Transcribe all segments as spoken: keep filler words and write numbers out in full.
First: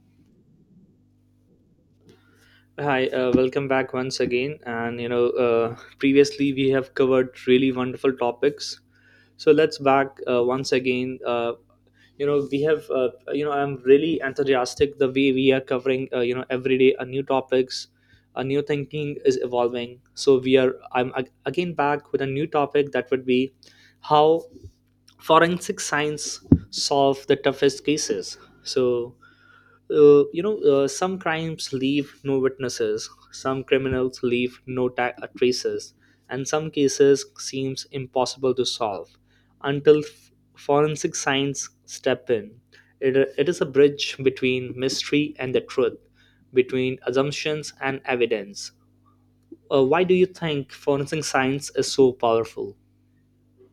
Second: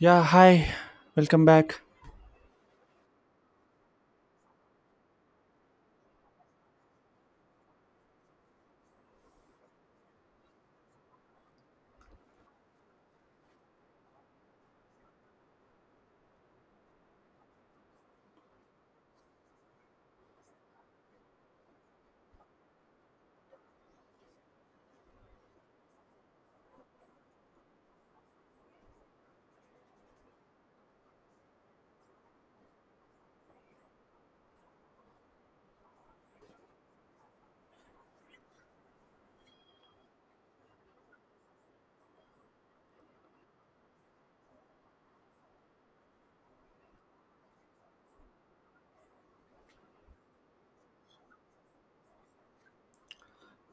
Yeah, hi, welcome back. Hi, uh, welcome back once again. And you know, uh, previously we have covered really wonderful topics. So let's back uh, once again. Uh, you know, we have. Uh, you know, I'm really enthusiastic the way we are covering. Uh, you know, every day a new topics, a new thinking is evolving. So we are. I'm ag- again back with a new topic that would be how forensic science solve the toughest cases. So, uh, you know uh, some crimes leave no witnesses, some criminals leave no ta- uh, traces, and some cases seems impossible to solve until f- forensic science step in. It, it is a bridge between mystery and the truth, between assumptions and evidence. Uh, why do you think forensic science is so powerful?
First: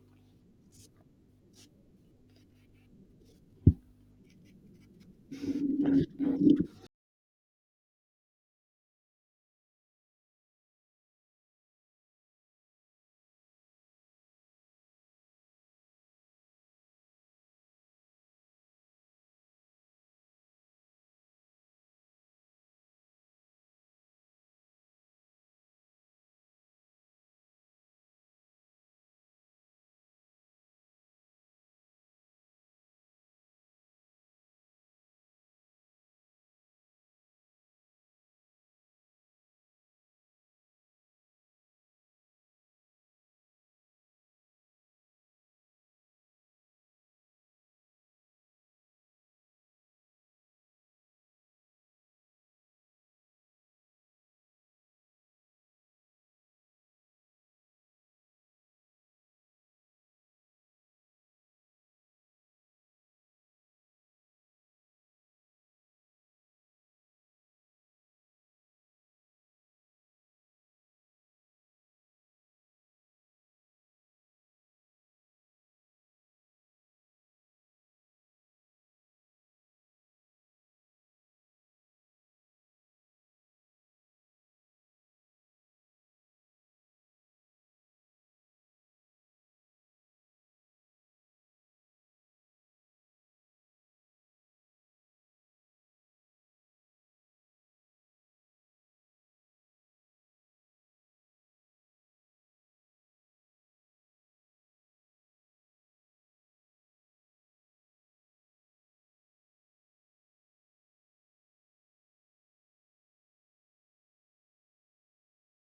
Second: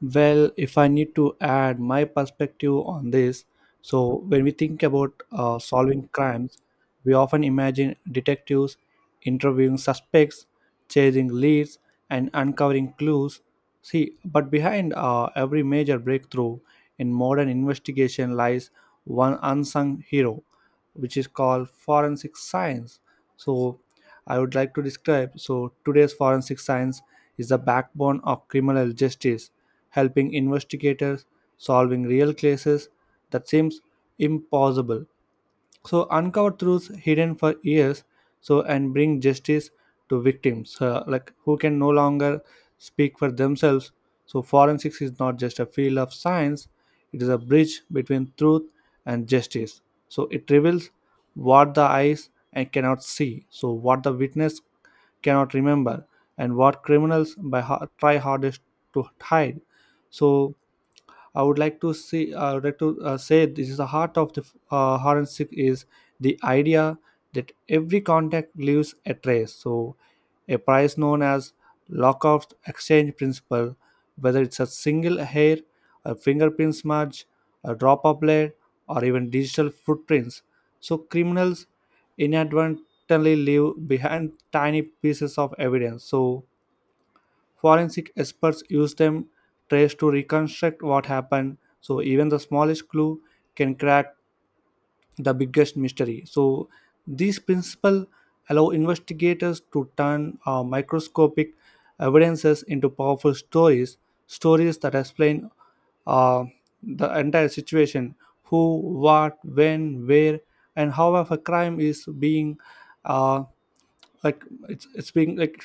Well, if I need to add my perspective on this, so when we think about uh, solving crimes, we often imagine detectives interviewing suspects, chasing leads, and uncovering clues. See, but behind uh, every major breakthrough in modern investigation lies one unsung hero, which is called forensic science. So I would like to describe, so today's forensic science is the backbone of criminal justice, helping investigators solving real cases that seems impossible, so uncover truths hidden for years, so and bring justice to victims, uh, like, who can no longer speak for themselves. So forensics is not just a field of science, it is a bridge between truth and justice. So it reveals what the eyes and cannot see, so what the witness cannot remember, and what criminals by har- try hardest to hide. So I would like to see. I would like to uh, say this is the heart of the uh, forensic, is the idea that every contact leaves a trace. So, a price known as Lockoff exchange principle, whether it's a single hair, a fingerprint smudge, a drop of blood, or even digital footprints. So, criminals inadvertently leave behind tiny pieces of evidence. So, forensic experts use them trace to reconstruct what happened. So even the smallest clue can crack the biggest mystery. So these principles allow investigators to turn uh, microscopic evidences into powerful stories, stories that explain uh, the entire situation: who, what, when, where, and how of a crime is being uh, like it's it's being like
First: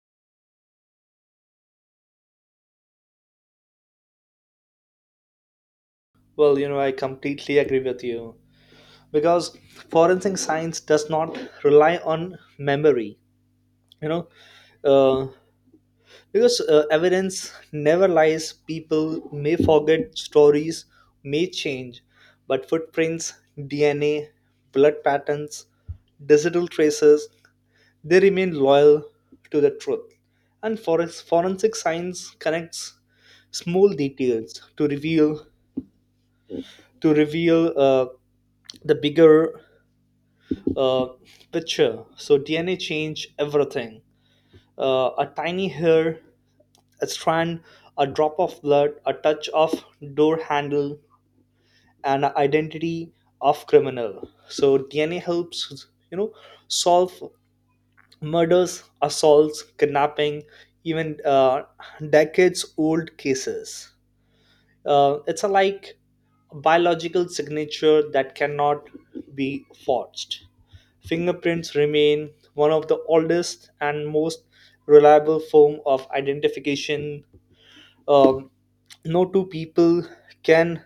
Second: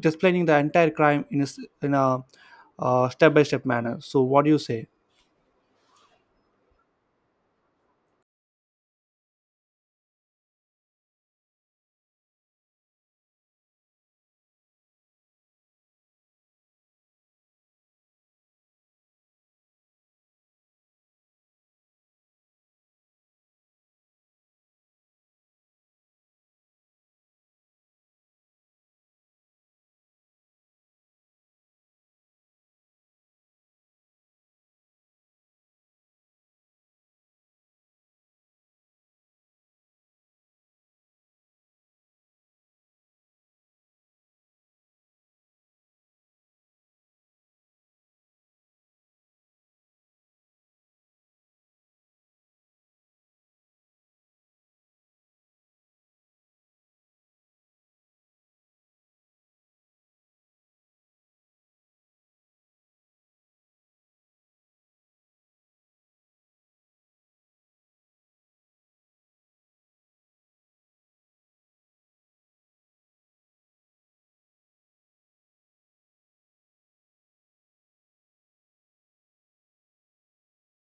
displaying the entire crime in a s- in a uh, step-by-step manner. So what do you say? Well, you know, I completely agree with you, because forensic science does not rely on memory, you know. uh, because uh, evidence never lies. People may forget, stories may change, but footprints, D N A, blood patterns, digital traces, they remain loyal to the truth. And forens- forensic science connects small details to reveal, to reveal uh, the bigger uh, picture. So D N A change everything. Uh, a tiny hair, a strand, a drop of blood, a touch of door handle, an identity of criminal. So D N A helps, you know, solve murders, assaults, kidnapping, even uh, decades-old cases. Uh, it's a like biological signature that cannot be forged. Fingerprints remain one of the oldest and most reliable form of identification. um, no two people can,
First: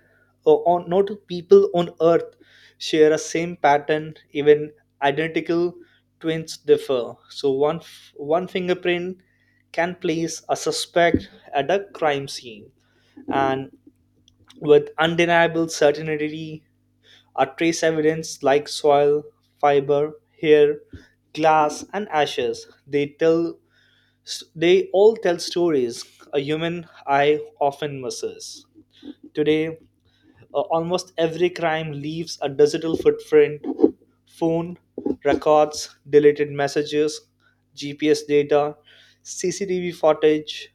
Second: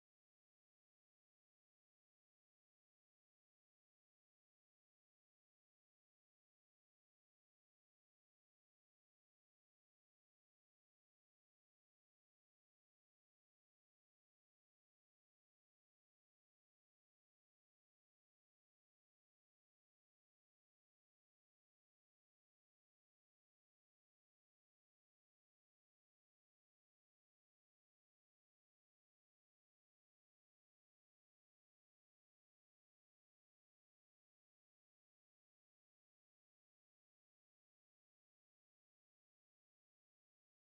uh, on no two people on earth share a same pattern, even identical twins differ. So one f- one fingerprint can place a suspect at a crime scene, and with undeniable certainty a trace evidence like soil, fiber, hair, glass, and ashes, they tell they all tell stories a human eye often misses. Today, uh, almost every crime leaves a digital footprint: phone records, deleted messages, G P S data, C C T V footage,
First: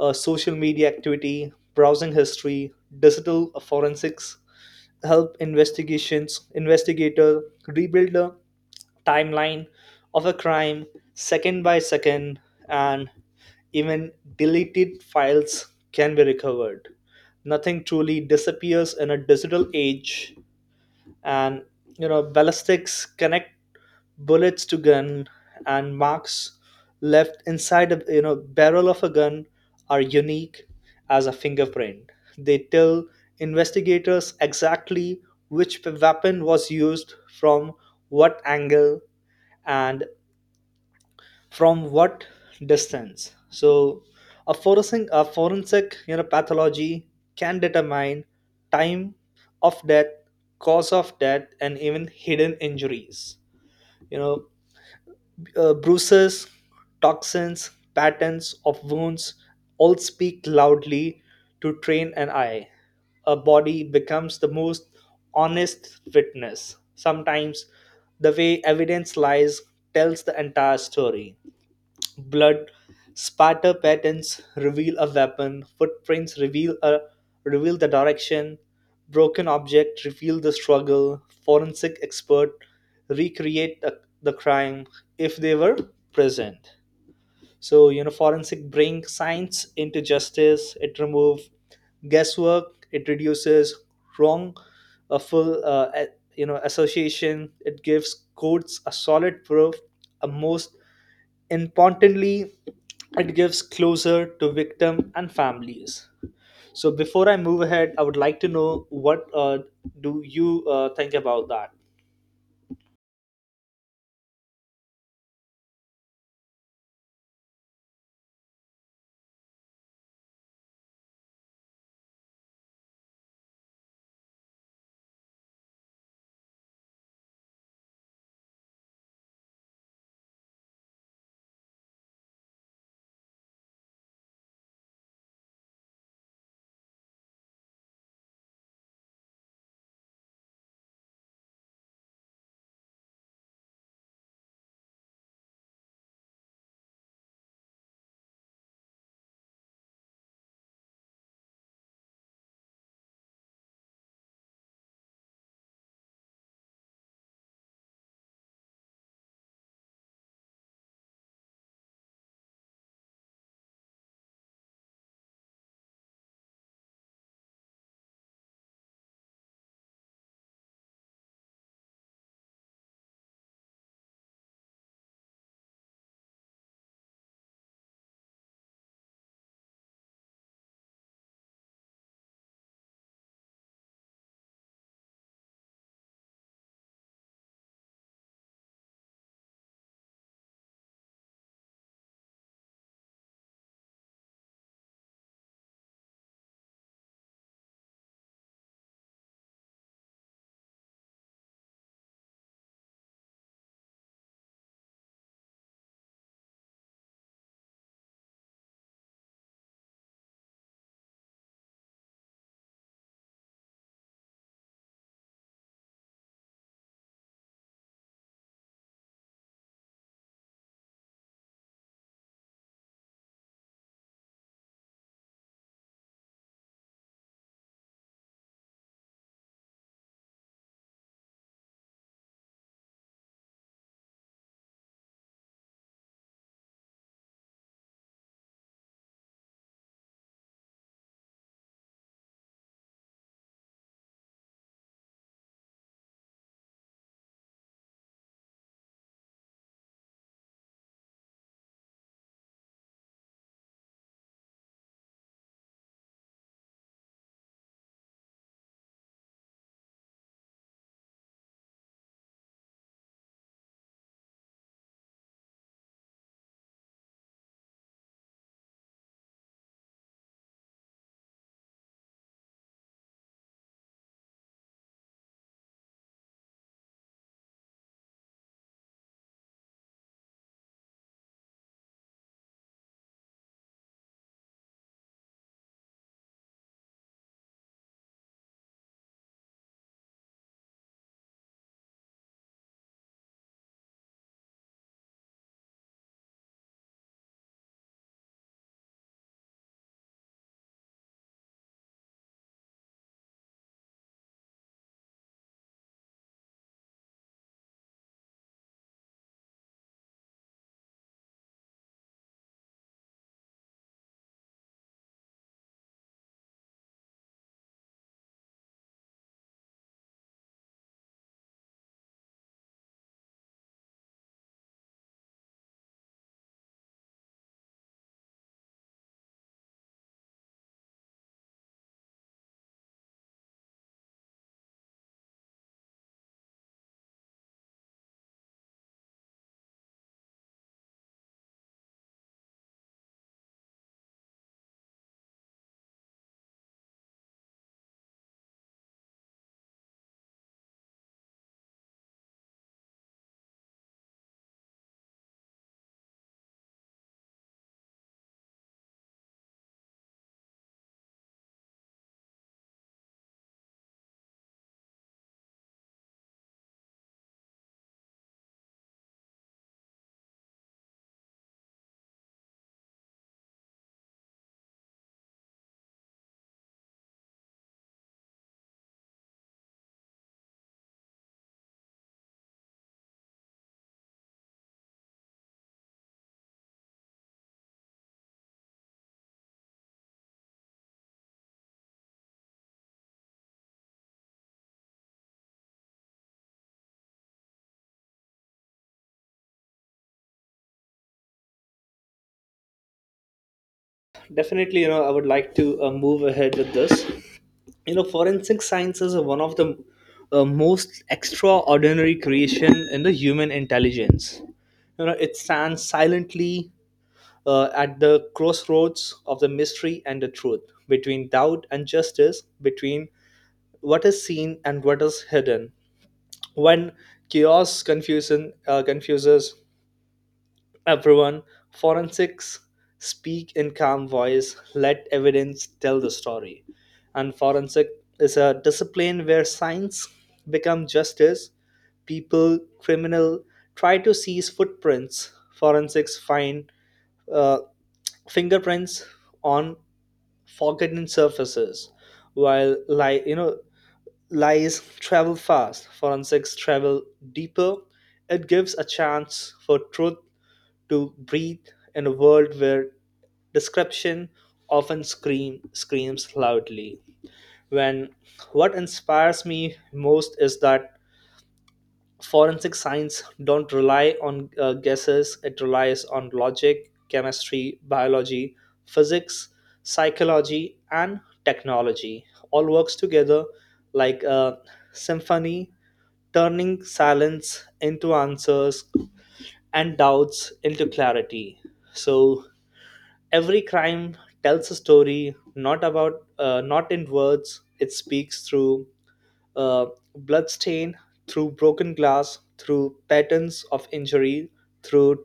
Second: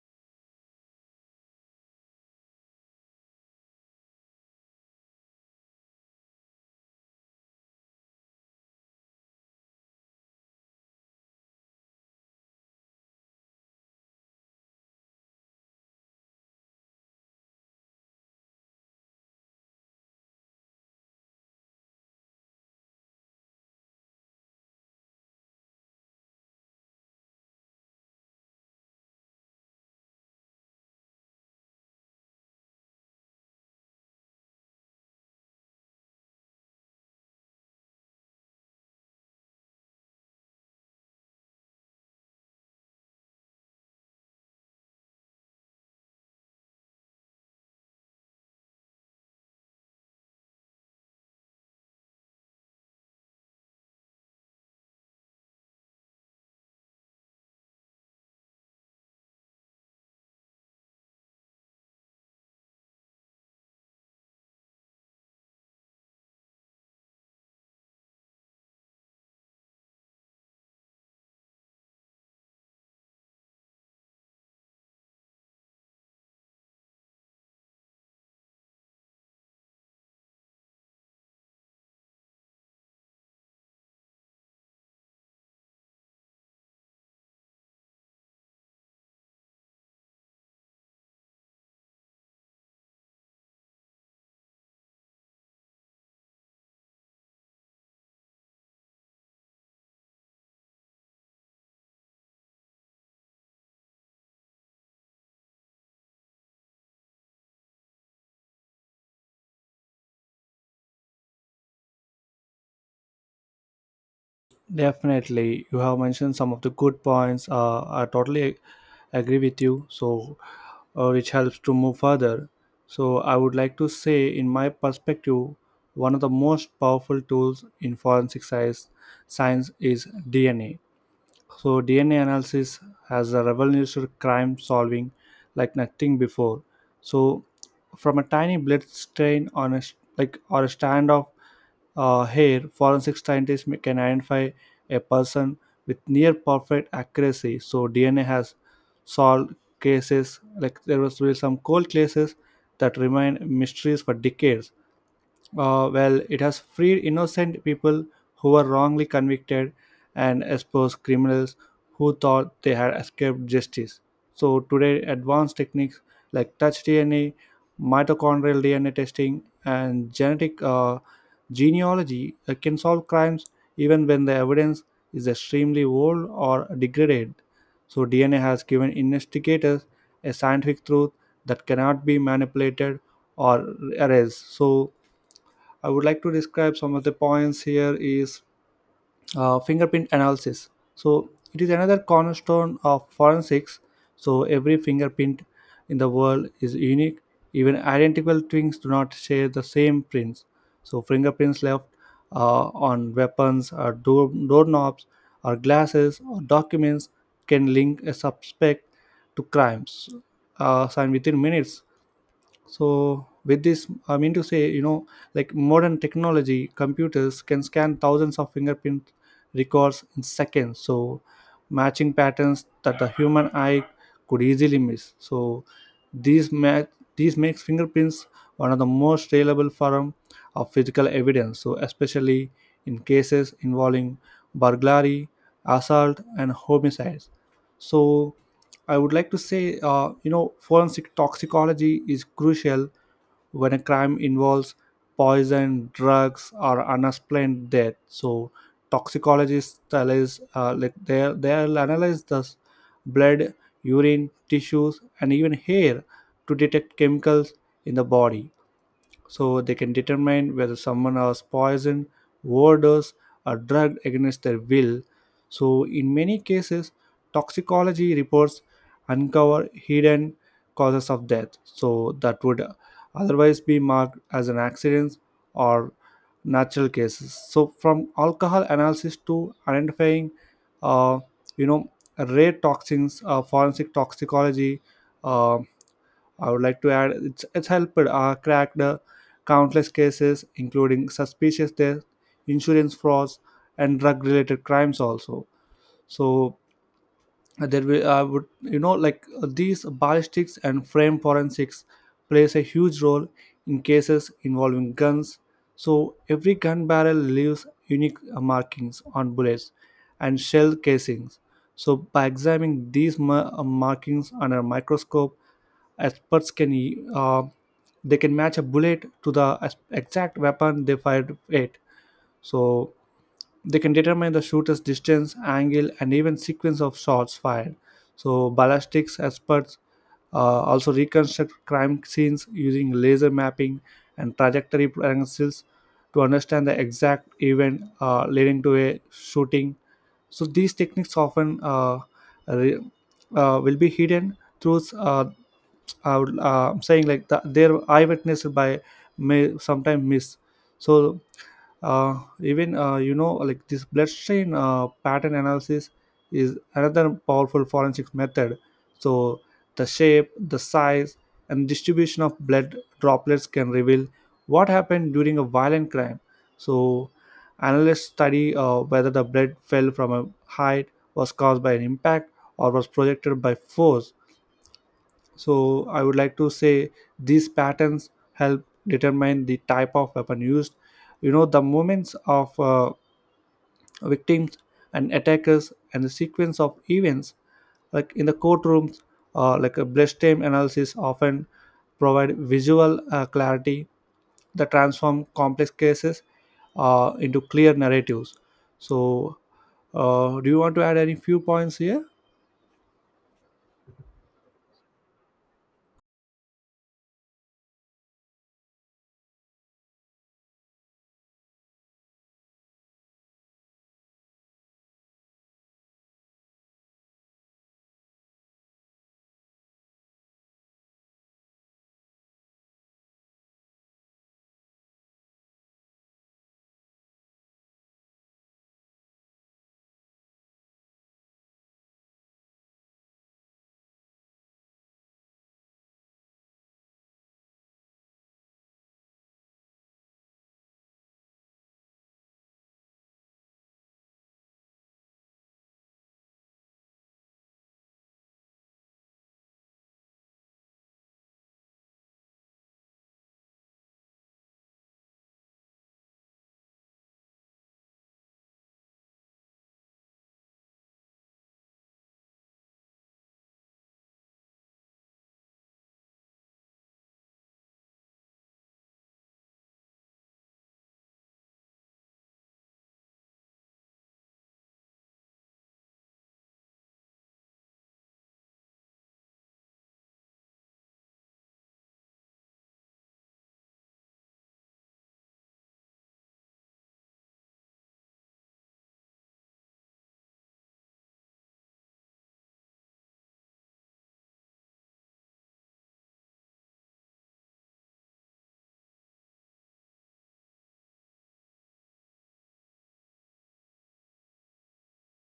uh, social media activity, browsing history. Digital forensics help investigations investigator rebuild a timeline of a crime, second by second. And even deleted files can be recovered. Nothing truly disappears in a digital age. And, you know, ballistics connect bullets to gun, and marks left inside, a you know, barrel of a gun are unique as a fingerprint. They tell investigators exactly which weapon was used, from what angle, and from what distance. So a forensic, a forensic you know pathology can determine time of death, cause of death, and even hidden injuries. You know, uh, bruises, toxins, patterns of wounds all speak loudly to train an eye. A body becomes the most honest witness. Sometimes the way evidence lies tells the entire story. Blood spatter patterns reveal a weapon, footprints reveal a reveal the direction, broken object reveal the struggle. Forensic expert recreate the, the crime if they were present. So, you know, forensic bring science into justice. It remove guesswork, it reduces wrong, a full uh, a- you know association. It gives courts a solid proof. A most importantly, it gives closer to victim and families. So before I move ahead, I would like to know, what uh, do you uh, think about that? Definitely you have mentioned some of the good points. uh, I totally agree with you. So uh, which helps to move further. So I would like to say in my perspective, one of the most powerful tools in forensic science science is DNA. So D N A analysis has a revolutionized crime solving like nothing before. So from a tiny blood stain on a sh- like, or a strand of uh, hair, forensic scientists ma- can identify a person with near perfect accuracy. So D N A has solved cases like there was really some cold cases that remain mysteries for decades. Uh, well, it has freed innocent people who were wrongly convicted and exposed criminals who thought they had escaped justice. So, today, advanced techniques like touch D N A, mitochondrial D N A testing, and genetic uh, genealogy uh, can solve crimes even when the evidence is extremely old or degraded. So, D N A has given investigators a scientific truth that cannot be manipulated or erased. So, I would like to describe some of the points here is uh, fingerprint analysis. So it is another cornerstone of forensics. So every fingerprint in the world is unique. Even identical twins do not share the same prints. So fingerprints left uh, on weapons or door doorknobs or glasses or documents can link a suspect to crimes. Uh, and within minutes, so with this I mean to say, you know, like, modern technology computers can scan thousands of fingerprint records in seconds, so matching patterns that the human eye could easily miss. So these ma- these makes fingerprints one of the most reliable form of physical evidence, so especially in cases involving burglary, assault, and homicides. So I would like to say, uh, you know, forensic toxicology is crucial when a crime involves poison, drugs, or unexplained death. So, toxicologists tell us, uh, like, they they'll analyze the s- blood, urine, tissues, and even hair to detect chemicals in the body, so they can determine whether someone was poisoned, overdosed, or drugged against their will. So, in many cases, toxicology reports uncover hidden causes of death. So, that would otherwise be marked as an accident or natural cases. So, from alcohol analysis to identifying, uh, you know, rare toxins, uh, forensic toxicology. Uh, I would like to add, it's, it's helped uh, crack the countless cases, including suspicious deaths, insurance frauds, and drug related crimes, also. So, uh, there will, I would, you know, like, uh, these ballistics and frame forensics plays a huge role in cases involving guns. So every gun barrel leaves unique uh, markings on bullets and shell casings. So by examining these ma- uh, markings under a microscope, experts can uh, they can match a bullet to the ex- exact weapon they fired at. So they can determine the shooter's distance, angle, and even sequence of shots fired. So, ballistics experts uh, also reconstruct crime scenes using laser mapping and trajectory angles to understand the exact event uh, leading to a shooting. So, these techniques often uh, re- uh, will be hidden through, uh, I would, uh, I'm saying like the, their eyewitness by may sometimes miss. So uh, even uh, you know, like, this bloodstream uh, pattern analysis is another powerful forensic method. So the shape, the size, and distribution of blood droplets can reveal what happened during a violent crime. So analysts study uh, whether the blood fell from a height, was caused by an impact, or was projected by force. So I would like to say these patterns help determine the type of weapon used. You know, the moments of uh, victims and attackers and the sequence of events, like in the courtrooms, uh, like, a bloodstain analysis often provide visual uh, clarity that transform complex cases uh, into clear narratives. So, uh, do you want to add any few points here? Definitely, you know, I would like to uh, move ahead with this. You know, forensic sciences are one of the uh, most extraordinary creation in the human intelligence. You know, it stands silently uh, at the crossroads of the mystery and the truth, between doubt and justice, between what is seen and what is hidden. When chaos, confusion, uh, confuses everyone, forensics speak in calm voice, let evidence tell the story. And forensic is a discipline where science become justice. People, criminal try to seize footprints. Forensics find uh, fingerprints on forgotten surfaces, while lie you know lies travel fast. Forensics travel deeper. It gives a chance for truth to breathe in a world where description often scream screams loudly. When what inspires me most is that forensic science don't rely on uh, guesses. It relies on logic, chemistry, biology, physics, psychology, and technology all works together like a symphony, turning silence into answers and doubts into clarity. So every crime tells a story, not about, uh, not in words. It speaks through uh, bloodstain, through broken glass, through patterns of injury, through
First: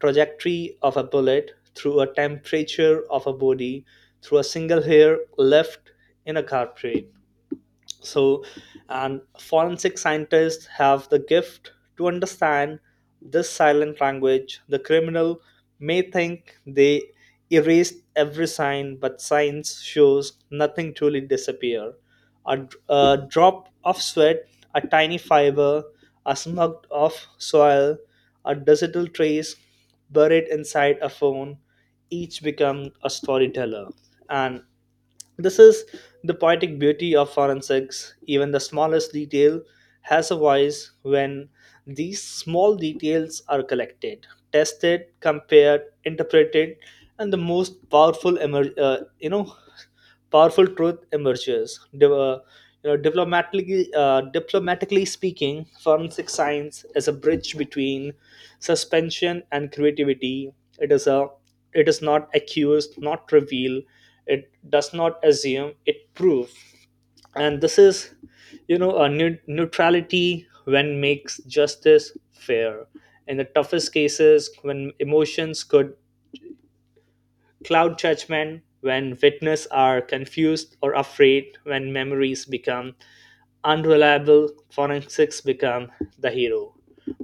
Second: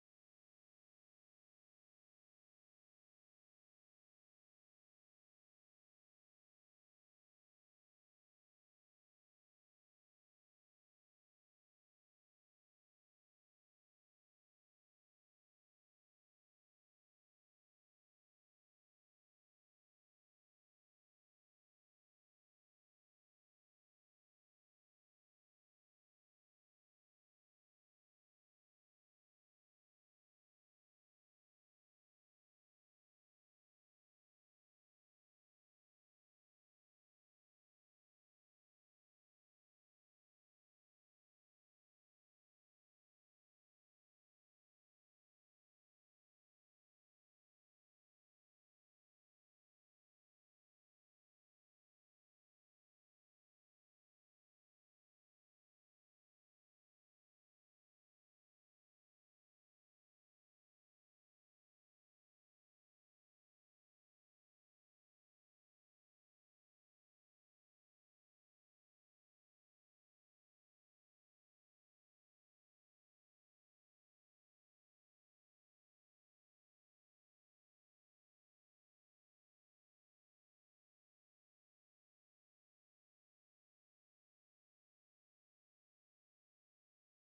trajectory of a bullet, through a temperature of a body, through a single hair left in a carpet. So, and forensic scientists have the gift to understand this silent language. The criminal may think they erased every sign, but science shows nothing truly disappear. A, d- a drop of sweat, a tiny fiber, a smug of soil, a digital trace buried inside a phone, each become a storyteller. And this is the poetic beauty of forensics. Even the smallest detail has a voice. When these small details are collected, tested, compared, interpreted, and the most powerful, emer- uh, you know, powerful truth emerges. De- uh, you know, diplomatically, uh, diplomatically speaking, forensic science is a bridge between suspension and creativity. It is a, it is not accused, not reveal. It does not assume, it proves. And this is, you know, a neu- neutrality when makes justice fair in the toughest cases, when emotions could cloud judgment, when witnesses are confused or afraid, when memories become unreliable. Forensics become the hero,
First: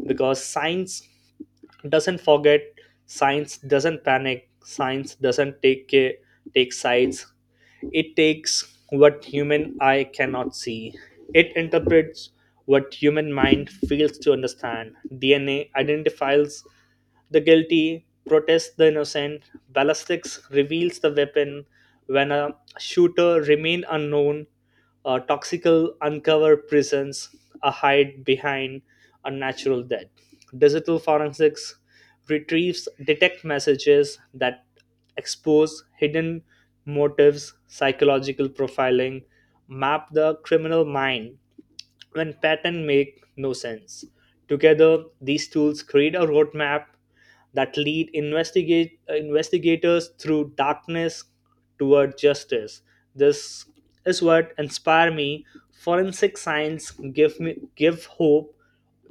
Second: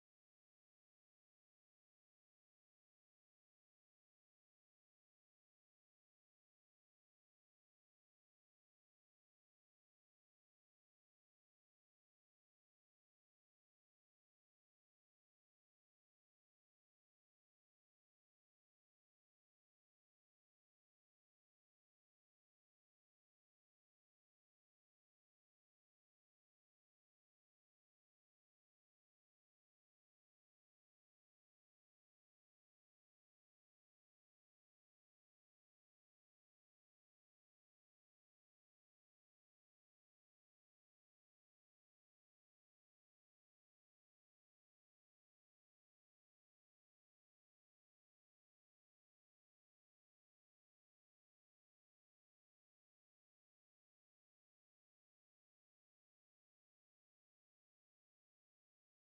because science doesn't forget, science doesn't panic, science doesn't take care, take sides. It takes what human eye cannot see. It interprets what human mind fails to understand. D N A identifies the guilty, protest the innocent. Ballistics reveals the weapon when a shooter remain unknown. Uh, toxical uncover prisons. A hide behind a natural death. Digital forensics retrieves detect messages that expose hidden motives. Psychological profiling map the criminal mind when patterns make no sense. Together, these tools create a roadmap that lead investigate, uh, investigators through darkness toward justice. This is what inspire me. Forensic science give me give hope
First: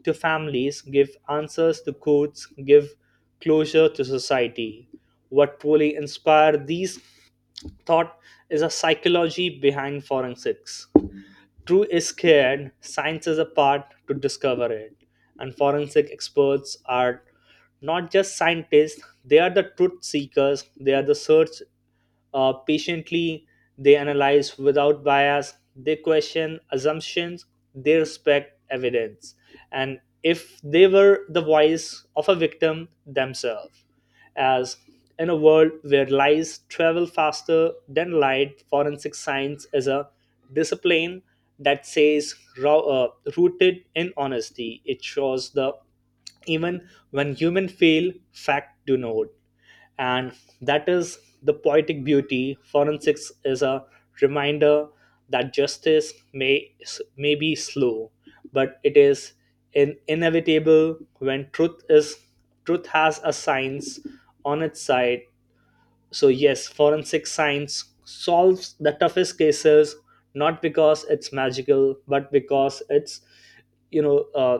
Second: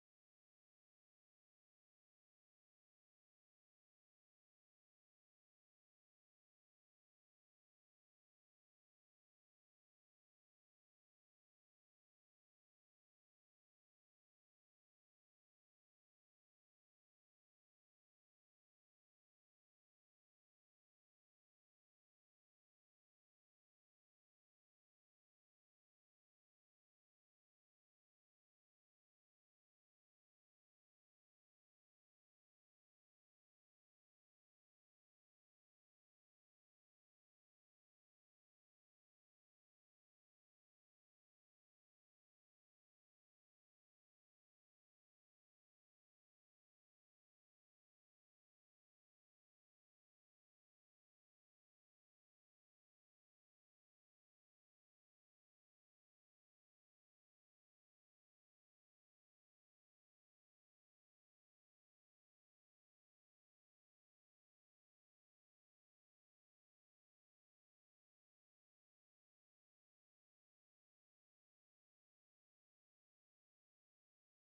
to families, give answers to courts, give closure to society. What truly inspire these thought is a psychology behind forensics. True is scared, science is a part to discover it. And forensic experts are not just scientists, they are the truth seekers. They are the search uh, patiently. They analyze without bias, they question assumptions, they respect evidence, and if they were the voice of a victim themselves. As in a world where lies travel faster than light, forensic science is a discipline that says, ro- uh, rooted in honesty. It shows the even when human fail, fact do not. And that is the poetic beauty. Forensics is a reminder that justice may may be slow, but it is in inevitable when truth is truth has a science on its side. So yes, forensic science solves the toughest cases not because it's magical, but because it's, you know uh,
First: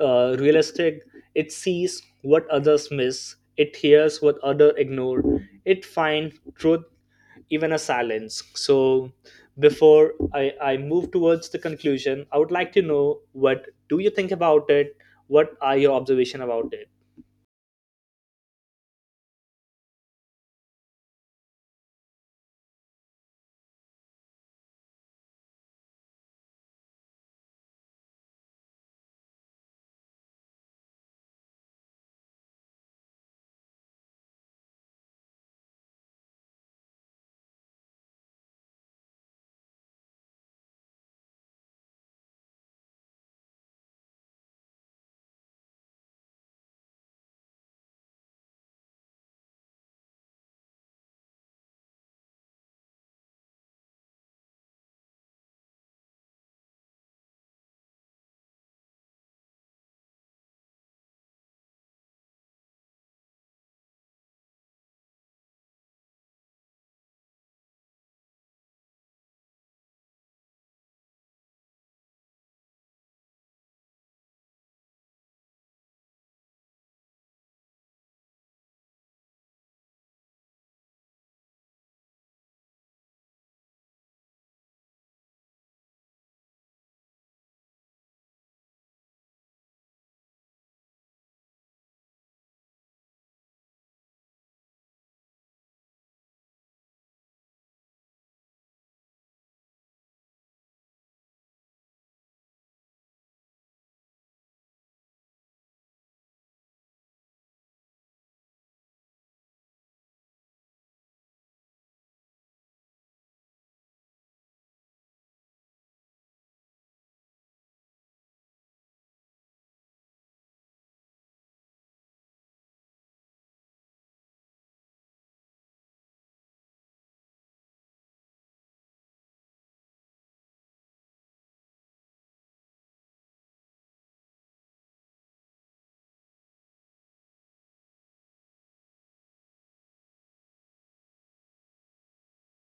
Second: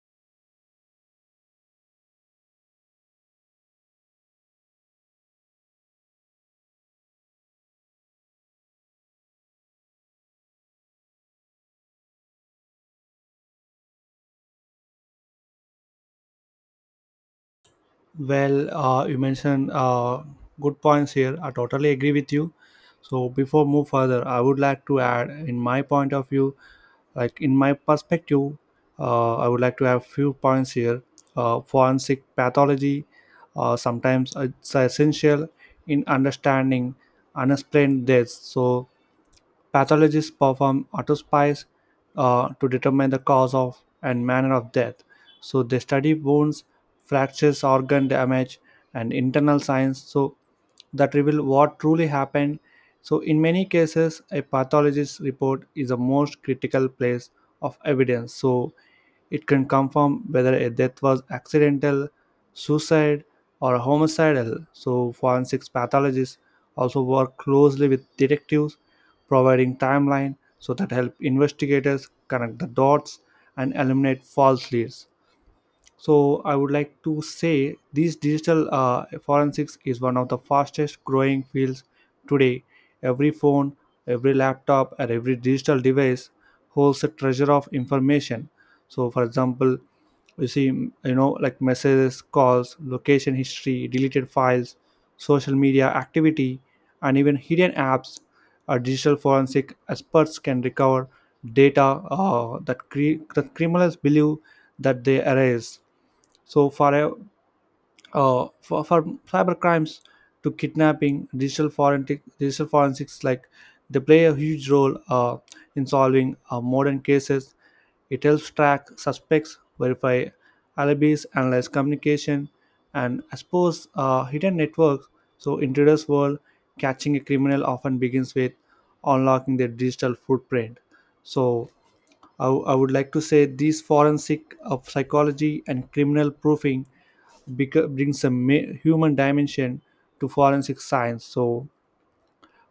uh, realistic. It sees what others miss. It hears what other ignore. It finds truth even a silence. So before I, I move towards the conclusion, I would like to know, what do you think about it? What are your observation about it? Well, uh, you mentioned uh, good points here. I totally agree with you. So before move further, I would like to add, in my point of view, like in my perspective, uh, I would like to have few points here. Uh, Forensic pathology, uh, sometimes it's essential in understanding unexplained deaths. So pathologists perform autopsies uh, to determine the cause of and manner of death. So they study wounds, fractures, organ damage, and internal signs. So that reveal what truly happened. So in many cases, a pathologist's report is the most critical place of evidence. So it can confirm whether a death was accidental, suicide, or homicidal. So forensic pathologists also work closely with detectives, providing timeline so that help investigators connect the dots and eliminate false leads. So I would like to say these digital uh, forensics is one of the fastest growing fields today. Every phone, every laptop, and every digital device holds a treasure of information. So, for example, you see, you know, like, messages, calls, location history, deleted files, social media activity, and even hidden apps. Our digital forensic experts can recover data uh, that, cre- that criminals believe that they erase. So for a- uh, for, for cyber crimes to kidnapping, digital forensic digital forensics, like, they play a huge role uh, in solving uh, modern cases. It helps track suspects, verify alibis, analyze communication, and expose uh, hidden networks. So in today's world, catching a criminal often begins with unlocking their digital footprint. So I I would like to say these forensic of psychology and criminal proofing beca- brings a ma- human dimension to forensic science. So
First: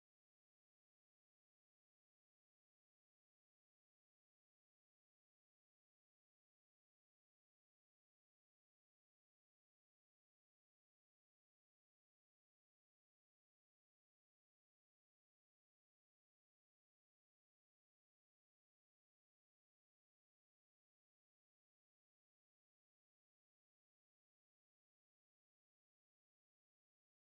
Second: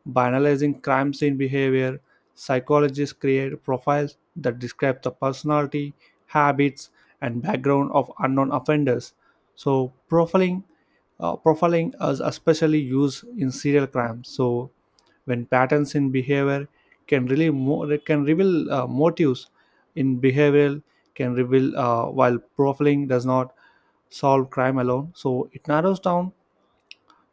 by analyzing crime scene behavior, psychologists create profiles that describe the personality, habits, and background of unknown offenders. So, profiling uh, profiling is especially used in serial crimes. So, when patterns in behavior can really mo- can reveal uh, motives in behavioral can reveal uh, while profiling does not solve crime alone, so it narrows down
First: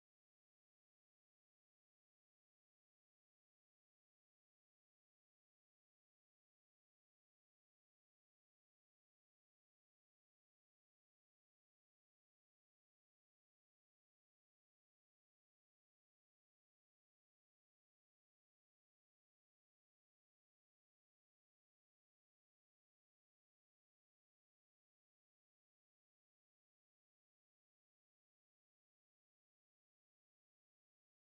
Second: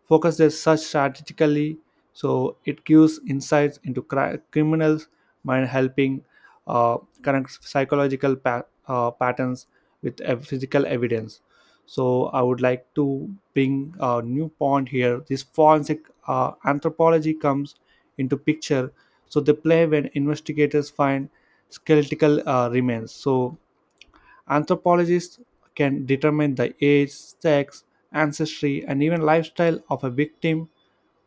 focuses such strategically. So it gives insights into cri- criminals mind, helping uh, connect psychological pa- uh, patterns with ev- physical evidence. So I would like to bring a new point here: this forensic uh, anthropology comes into picture. So they play when investigators find skeletal uh, remains. So anthropologists can determine the age, sex, ancestry, and even lifestyle of a victim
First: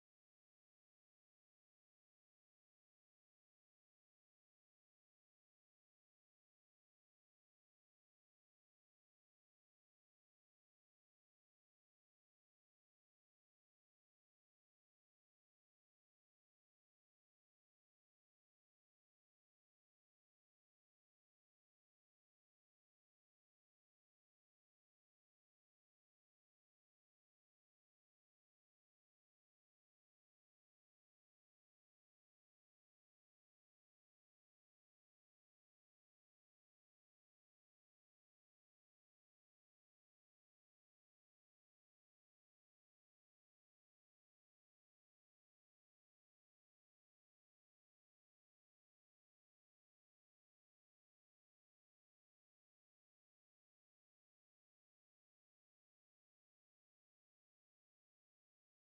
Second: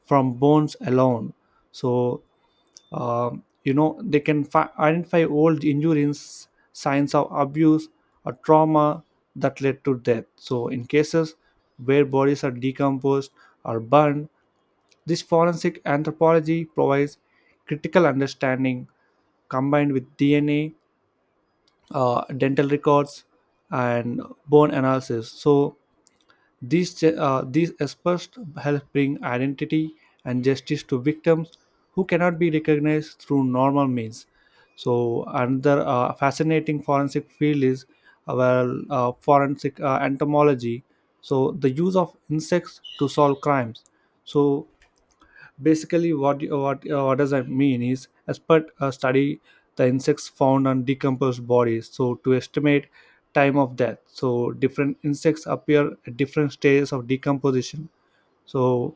from bones alone. So, um, you know, they can fi- identify old injuries, signs of abuse, or trauma that led to death. So, in cases where bodies are decomposed or burned, this forensic anthropology provides critical understanding combined with D N A, uh, dental records, and bone analysis. So these ju- uh, these experts help bring identity and justice to victims who cannot be recognized through normal means. So another uh, fascinating forensic field is, uh, well uh, forensic uh, entomology, so the use of insects to solve crimes. So basically, what what uh, what does that mean is, experts uh, study the insects found on decomposed bodies so to estimate time of death. So different insects appear at different stages of decomposition. So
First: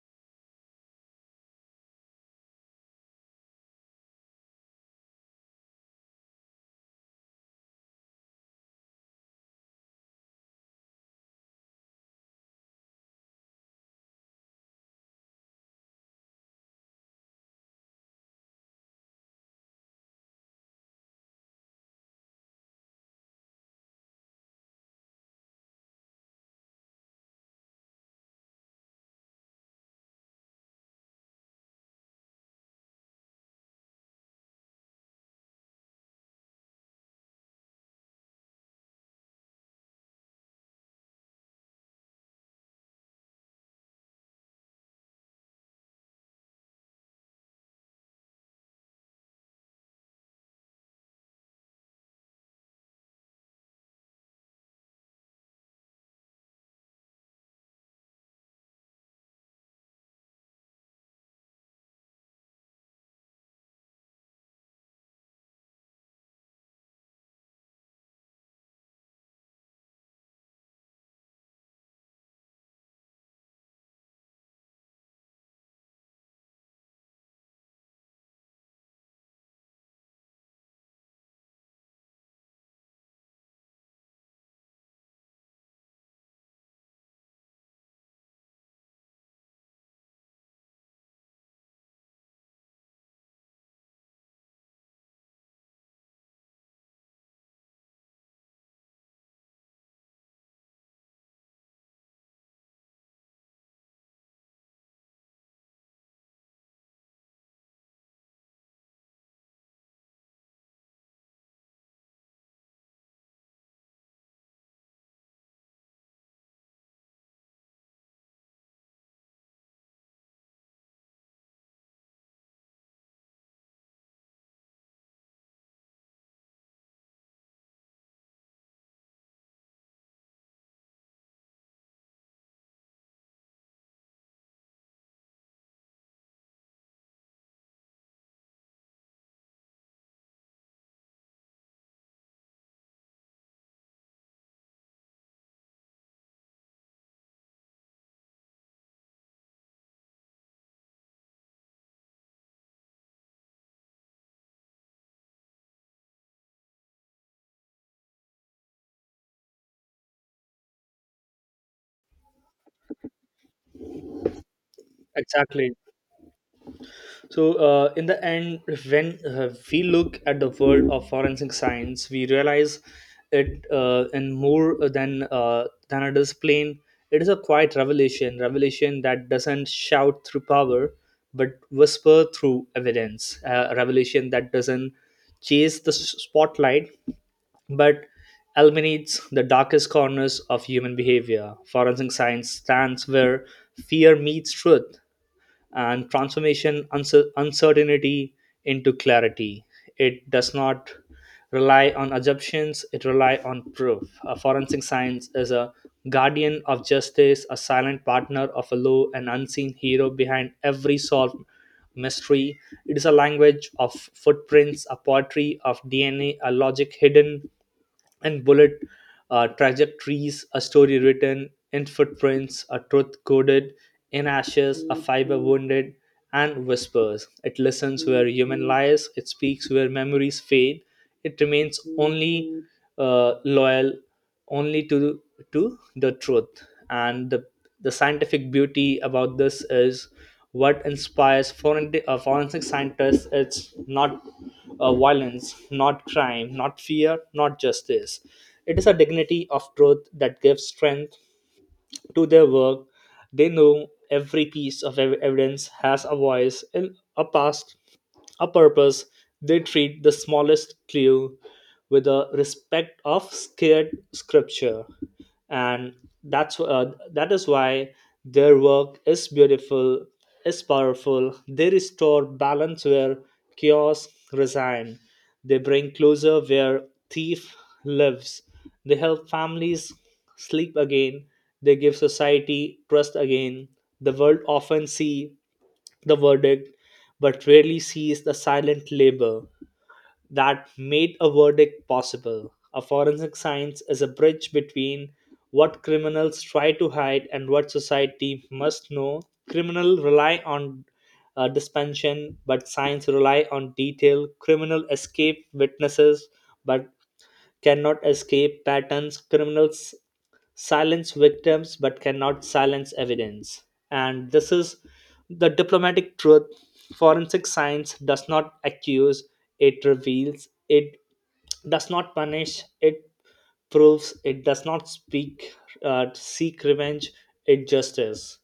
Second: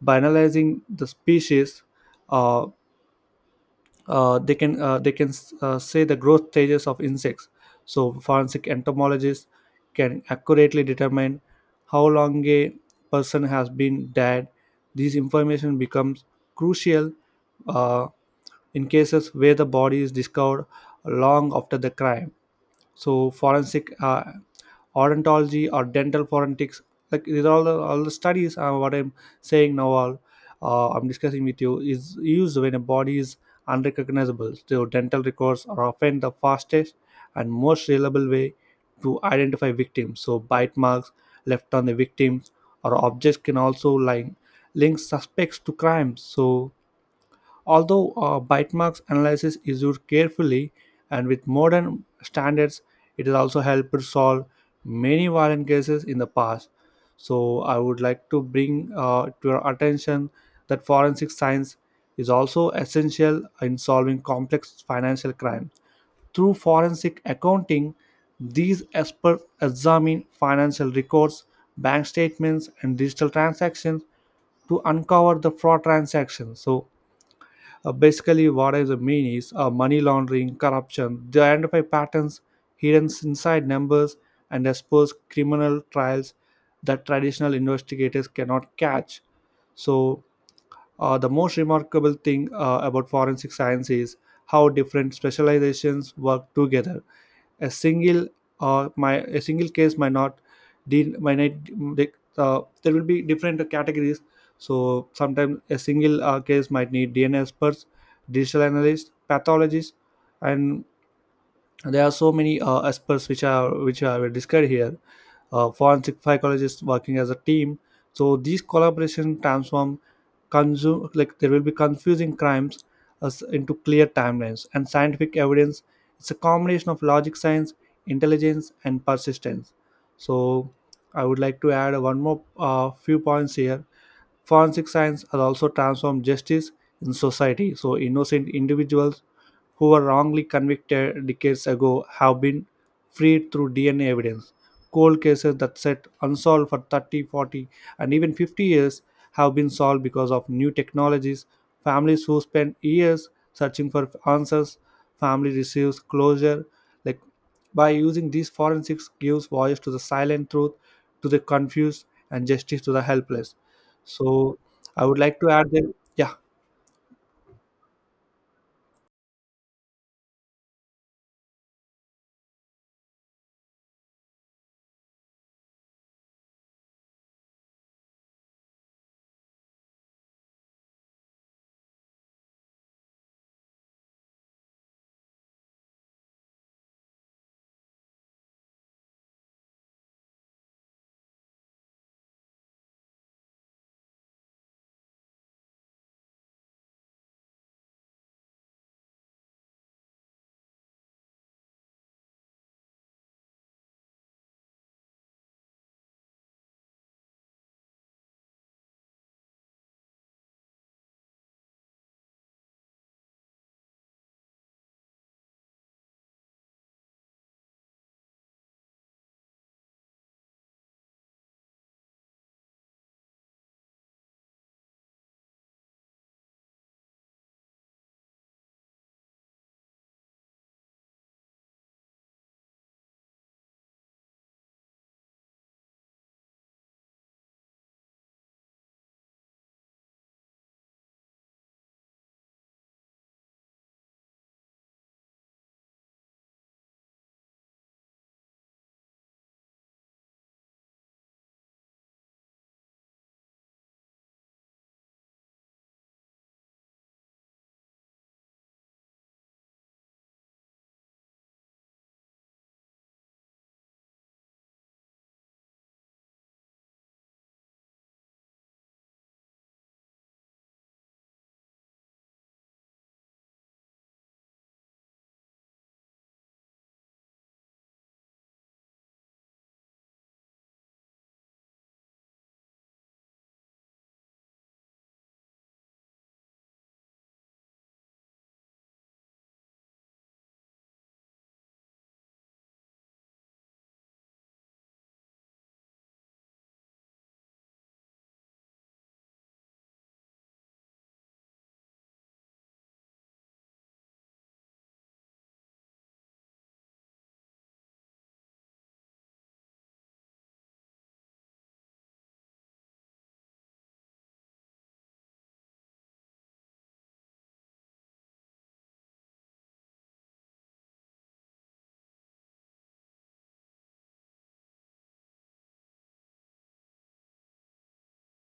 by analyzing the species, uh, uh, they can uh, they can uh, say the growth stages of insects. So forensic entomologists can accurately determine how long a person has been dead. This information becomes crucial uh, in cases where the body is discovered long after the crime. So forensic uh, odontology, or dental forensics, like, these are all the, all the studies uh, what I'm saying now, all uh, I'm discussing with you, is used when a body is unrecognizable. So dental records are often the fastest and most reliable way to identify victims. So bite marks left on the victims or objects can also, like, link suspects to crimes. So, although uh, bite marks analysis is used carefully and with modern standards, it has also helped solve many violent cases in the past. So, I would like to bring uh, to your attention that forensic science is also essential in solving complex financial crime. Through forensic accounting, these experts examine financial records, bank statements, and digital transactions to uncover the fraud transactions. So, uh, basically, what I mean is uh, money laundering, corruption. They identify patterns hidden inside numbers and expose criminal trials that traditional investigators cannot catch. So, uh, the most remarkable thing uh, about forensic science is how different specializations work together. A single or my a single case might not deal might not de- uh, there will be different categories. So sometimes a single uh, case might need DNA experts, digital analysts, pathologists, and there are so many uh, aspects which are which are were discussed here, uh, forensic psychologists, working as a team. So these collaboration transform consume, like, there will be confusing crimes as into clear timelines and scientific evidence. It's a combination of logic, science, intelligence, and persistence. So I would like to add one more uh, few points here. Forensic science has also transformed justice in society. So, innocent individuals who were wrongly convicted decades ago have been freed through D N A evidence. Cold cases that sat unsolved for thirty, forty, and even fifty years have been solved because of new technologies. Families who spend years searching for answers, family receives closure. Like, by using these forensics gives voice to the silent truth, to the confused, and justice to the helpless. So I would like to add Exactly. that, yeah, So, uh, in the end, when uh, we look at the world of forensic science, we realize it uh, in more than uh, than a discipline. It is a quiet revelation, revelation that doesn't shout through power, but whisper through evidence. A revelation that doesn't chase the s- spotlight, but illuminates the darkest corners of human behavior. Forensic science stands where fear meets truth, and transformation uncer- uncertainty into clarity. It does not rely on assumptions, it relies on proof. A forensic science is a guardian of justice, a silent partner of a law, an unseen hero behind every solved mystery. It is a language of footprints, a poetry of D N A, a a logic hidden and bullet uh, trajectories, a story written in footprints, a truth coded in ashes, a fiber wounded, and whispers. It listens where human lies, it speaks where memories fade, it remains only uh, loyal only to to the truth. And the the scientific beauty about this is, what inspires forensic, uh, forensic scientists is not uh, violence, not crime, not fear, not justice. It is a dignity of truth that gives strength to their work. They know every piece of ev- evidence has a voice in a past, a purpose. They treat the smallest clue with the respect of scared scripture. And that's, uh, that is why their work is beautiful, is powerful. They restore balance where chaos resign. They bring closer where thief lives. They help families sleep again. They give society trust again. The world often see the verdict, but rarely sees the silent labor that made a verdict possible. A forensic science is a bridge between what criminals try to hide and what society must know. Criminal rely on uh, dispensation, but science rely on detail. Criminal escape witnesses, but cannot escape patterns. Criminals silence victims but cannot silence evidence. And this is the diplomatic truth. Forensic science does not accuse, it reveals. It does not punish, it proves. It does not speak, uh, seek revenge, it just is.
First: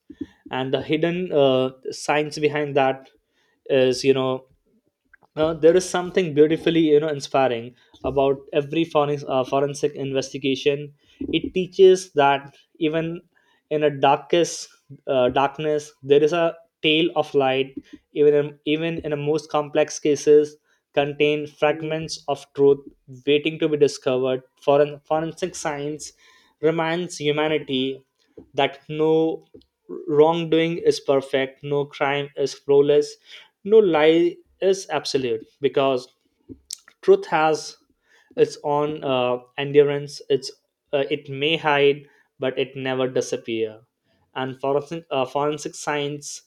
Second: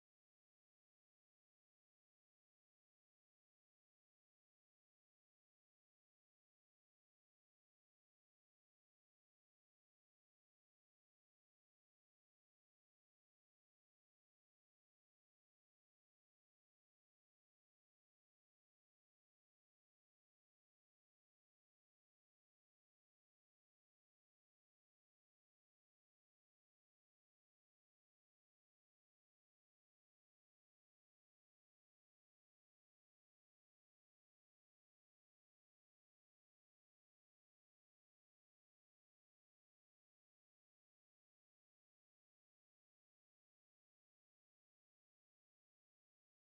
And the hidden uh, science behind that is, you know, now, there is something beautifully, you know, inspiring about every forensic, uh, forensic investigation. It teaches that even in a darkest uh, darkness, there is a tail of light. Even in, even in the most complex cases, contain fragments of truth waiting to be discovered. Foren, forensic science reminds humanity that no wrongdoing is perfect, no crime is flawless, no lie is absolute, because truth has its own uh, endurance. It's, uh, it may hide but it never disappear. And forensic uh, forensic science,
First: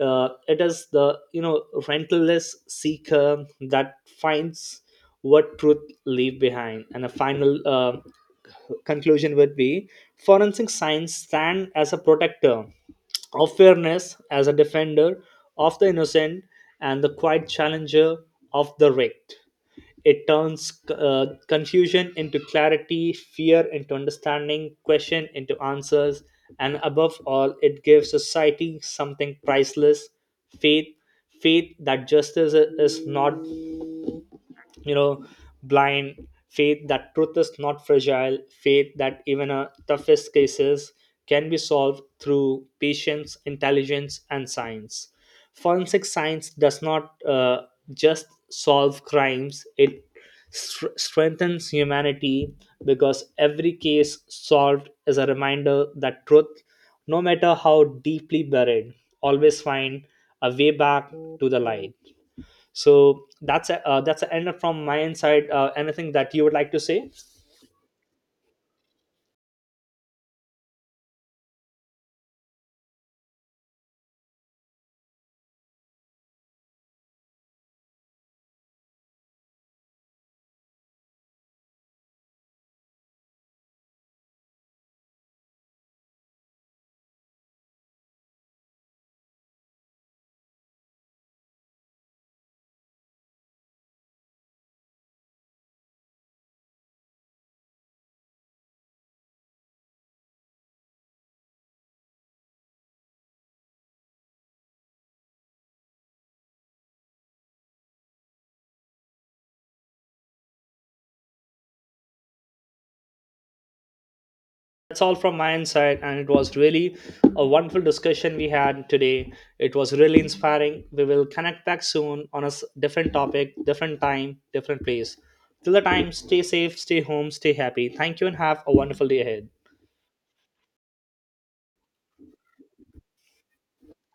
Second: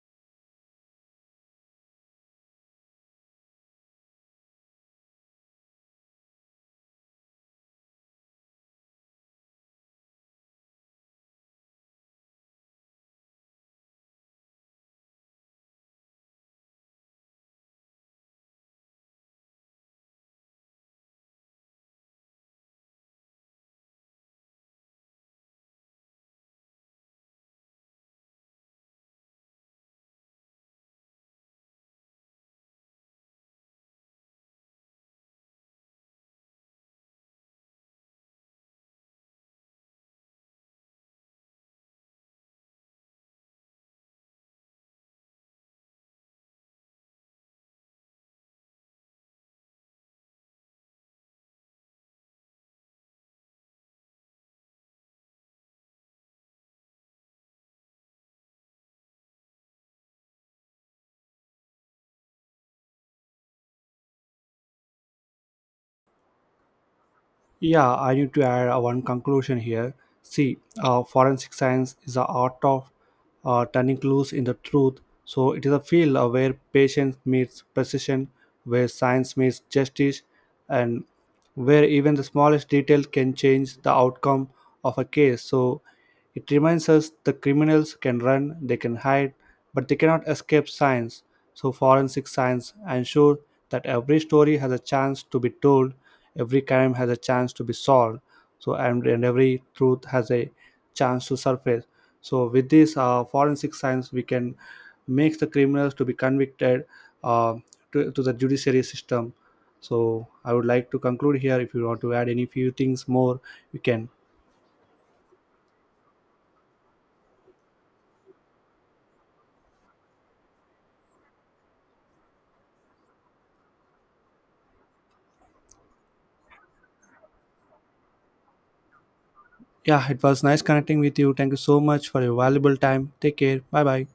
uh, it is the, you know, rentless seeker that finds what truth leave behind. And a final uh, conclusion would be: forensic science stand as a protector of fairness, as a defender of the innocent, and the quiet challenger of the rigged. It turns uh, confusion into clarity, fear into understanding, question into answers, and above all, it gives society something priceless: faith. Faith that justice is not, you know, blind, faith that truth is not fragile, faith that even a toughest cases can be solved through patience, intelligence, and science. Forensic science does not uh, just solve crimes, it str- strengthens humanity, because every case solved is a reminder that truth, no matter how deeply buried, always find a way back to the light. So that's a, uh, that's the end from my end side. Uh, anything that you would like to say? yeah, I need to add uh, one conclusion here. See, uh, forensic science is the art of uh, turning clues into truth. So it is a field uh, where patience meets precision, where science meets justice, and where even the smallest detail can change the outcome of a case. So it reminds us the criminals can run, they can hide, but they cannot escape science. So, forensic science ensures that every story has a chance to be told, every crime has a chance to be solved, so and, and every truth has a chance to surface. So, with this uh, forensic science, we can make the criminals to be convicted uh, to, to the judiciary system. So, I would like to conclude here. If you want to add any few things more, you can. That's all from my end side, and it was really a wonderful discussion we had today. It was really inspiring. We will connect back soon on a s- different topic, different time, different place. Till the time, stay safe, stay home, stay happy. Thank you and have a wonderful day ahead. Yeah, it was nice connecting with you. Thank you so much for your valuable time. Take care. Bye bye.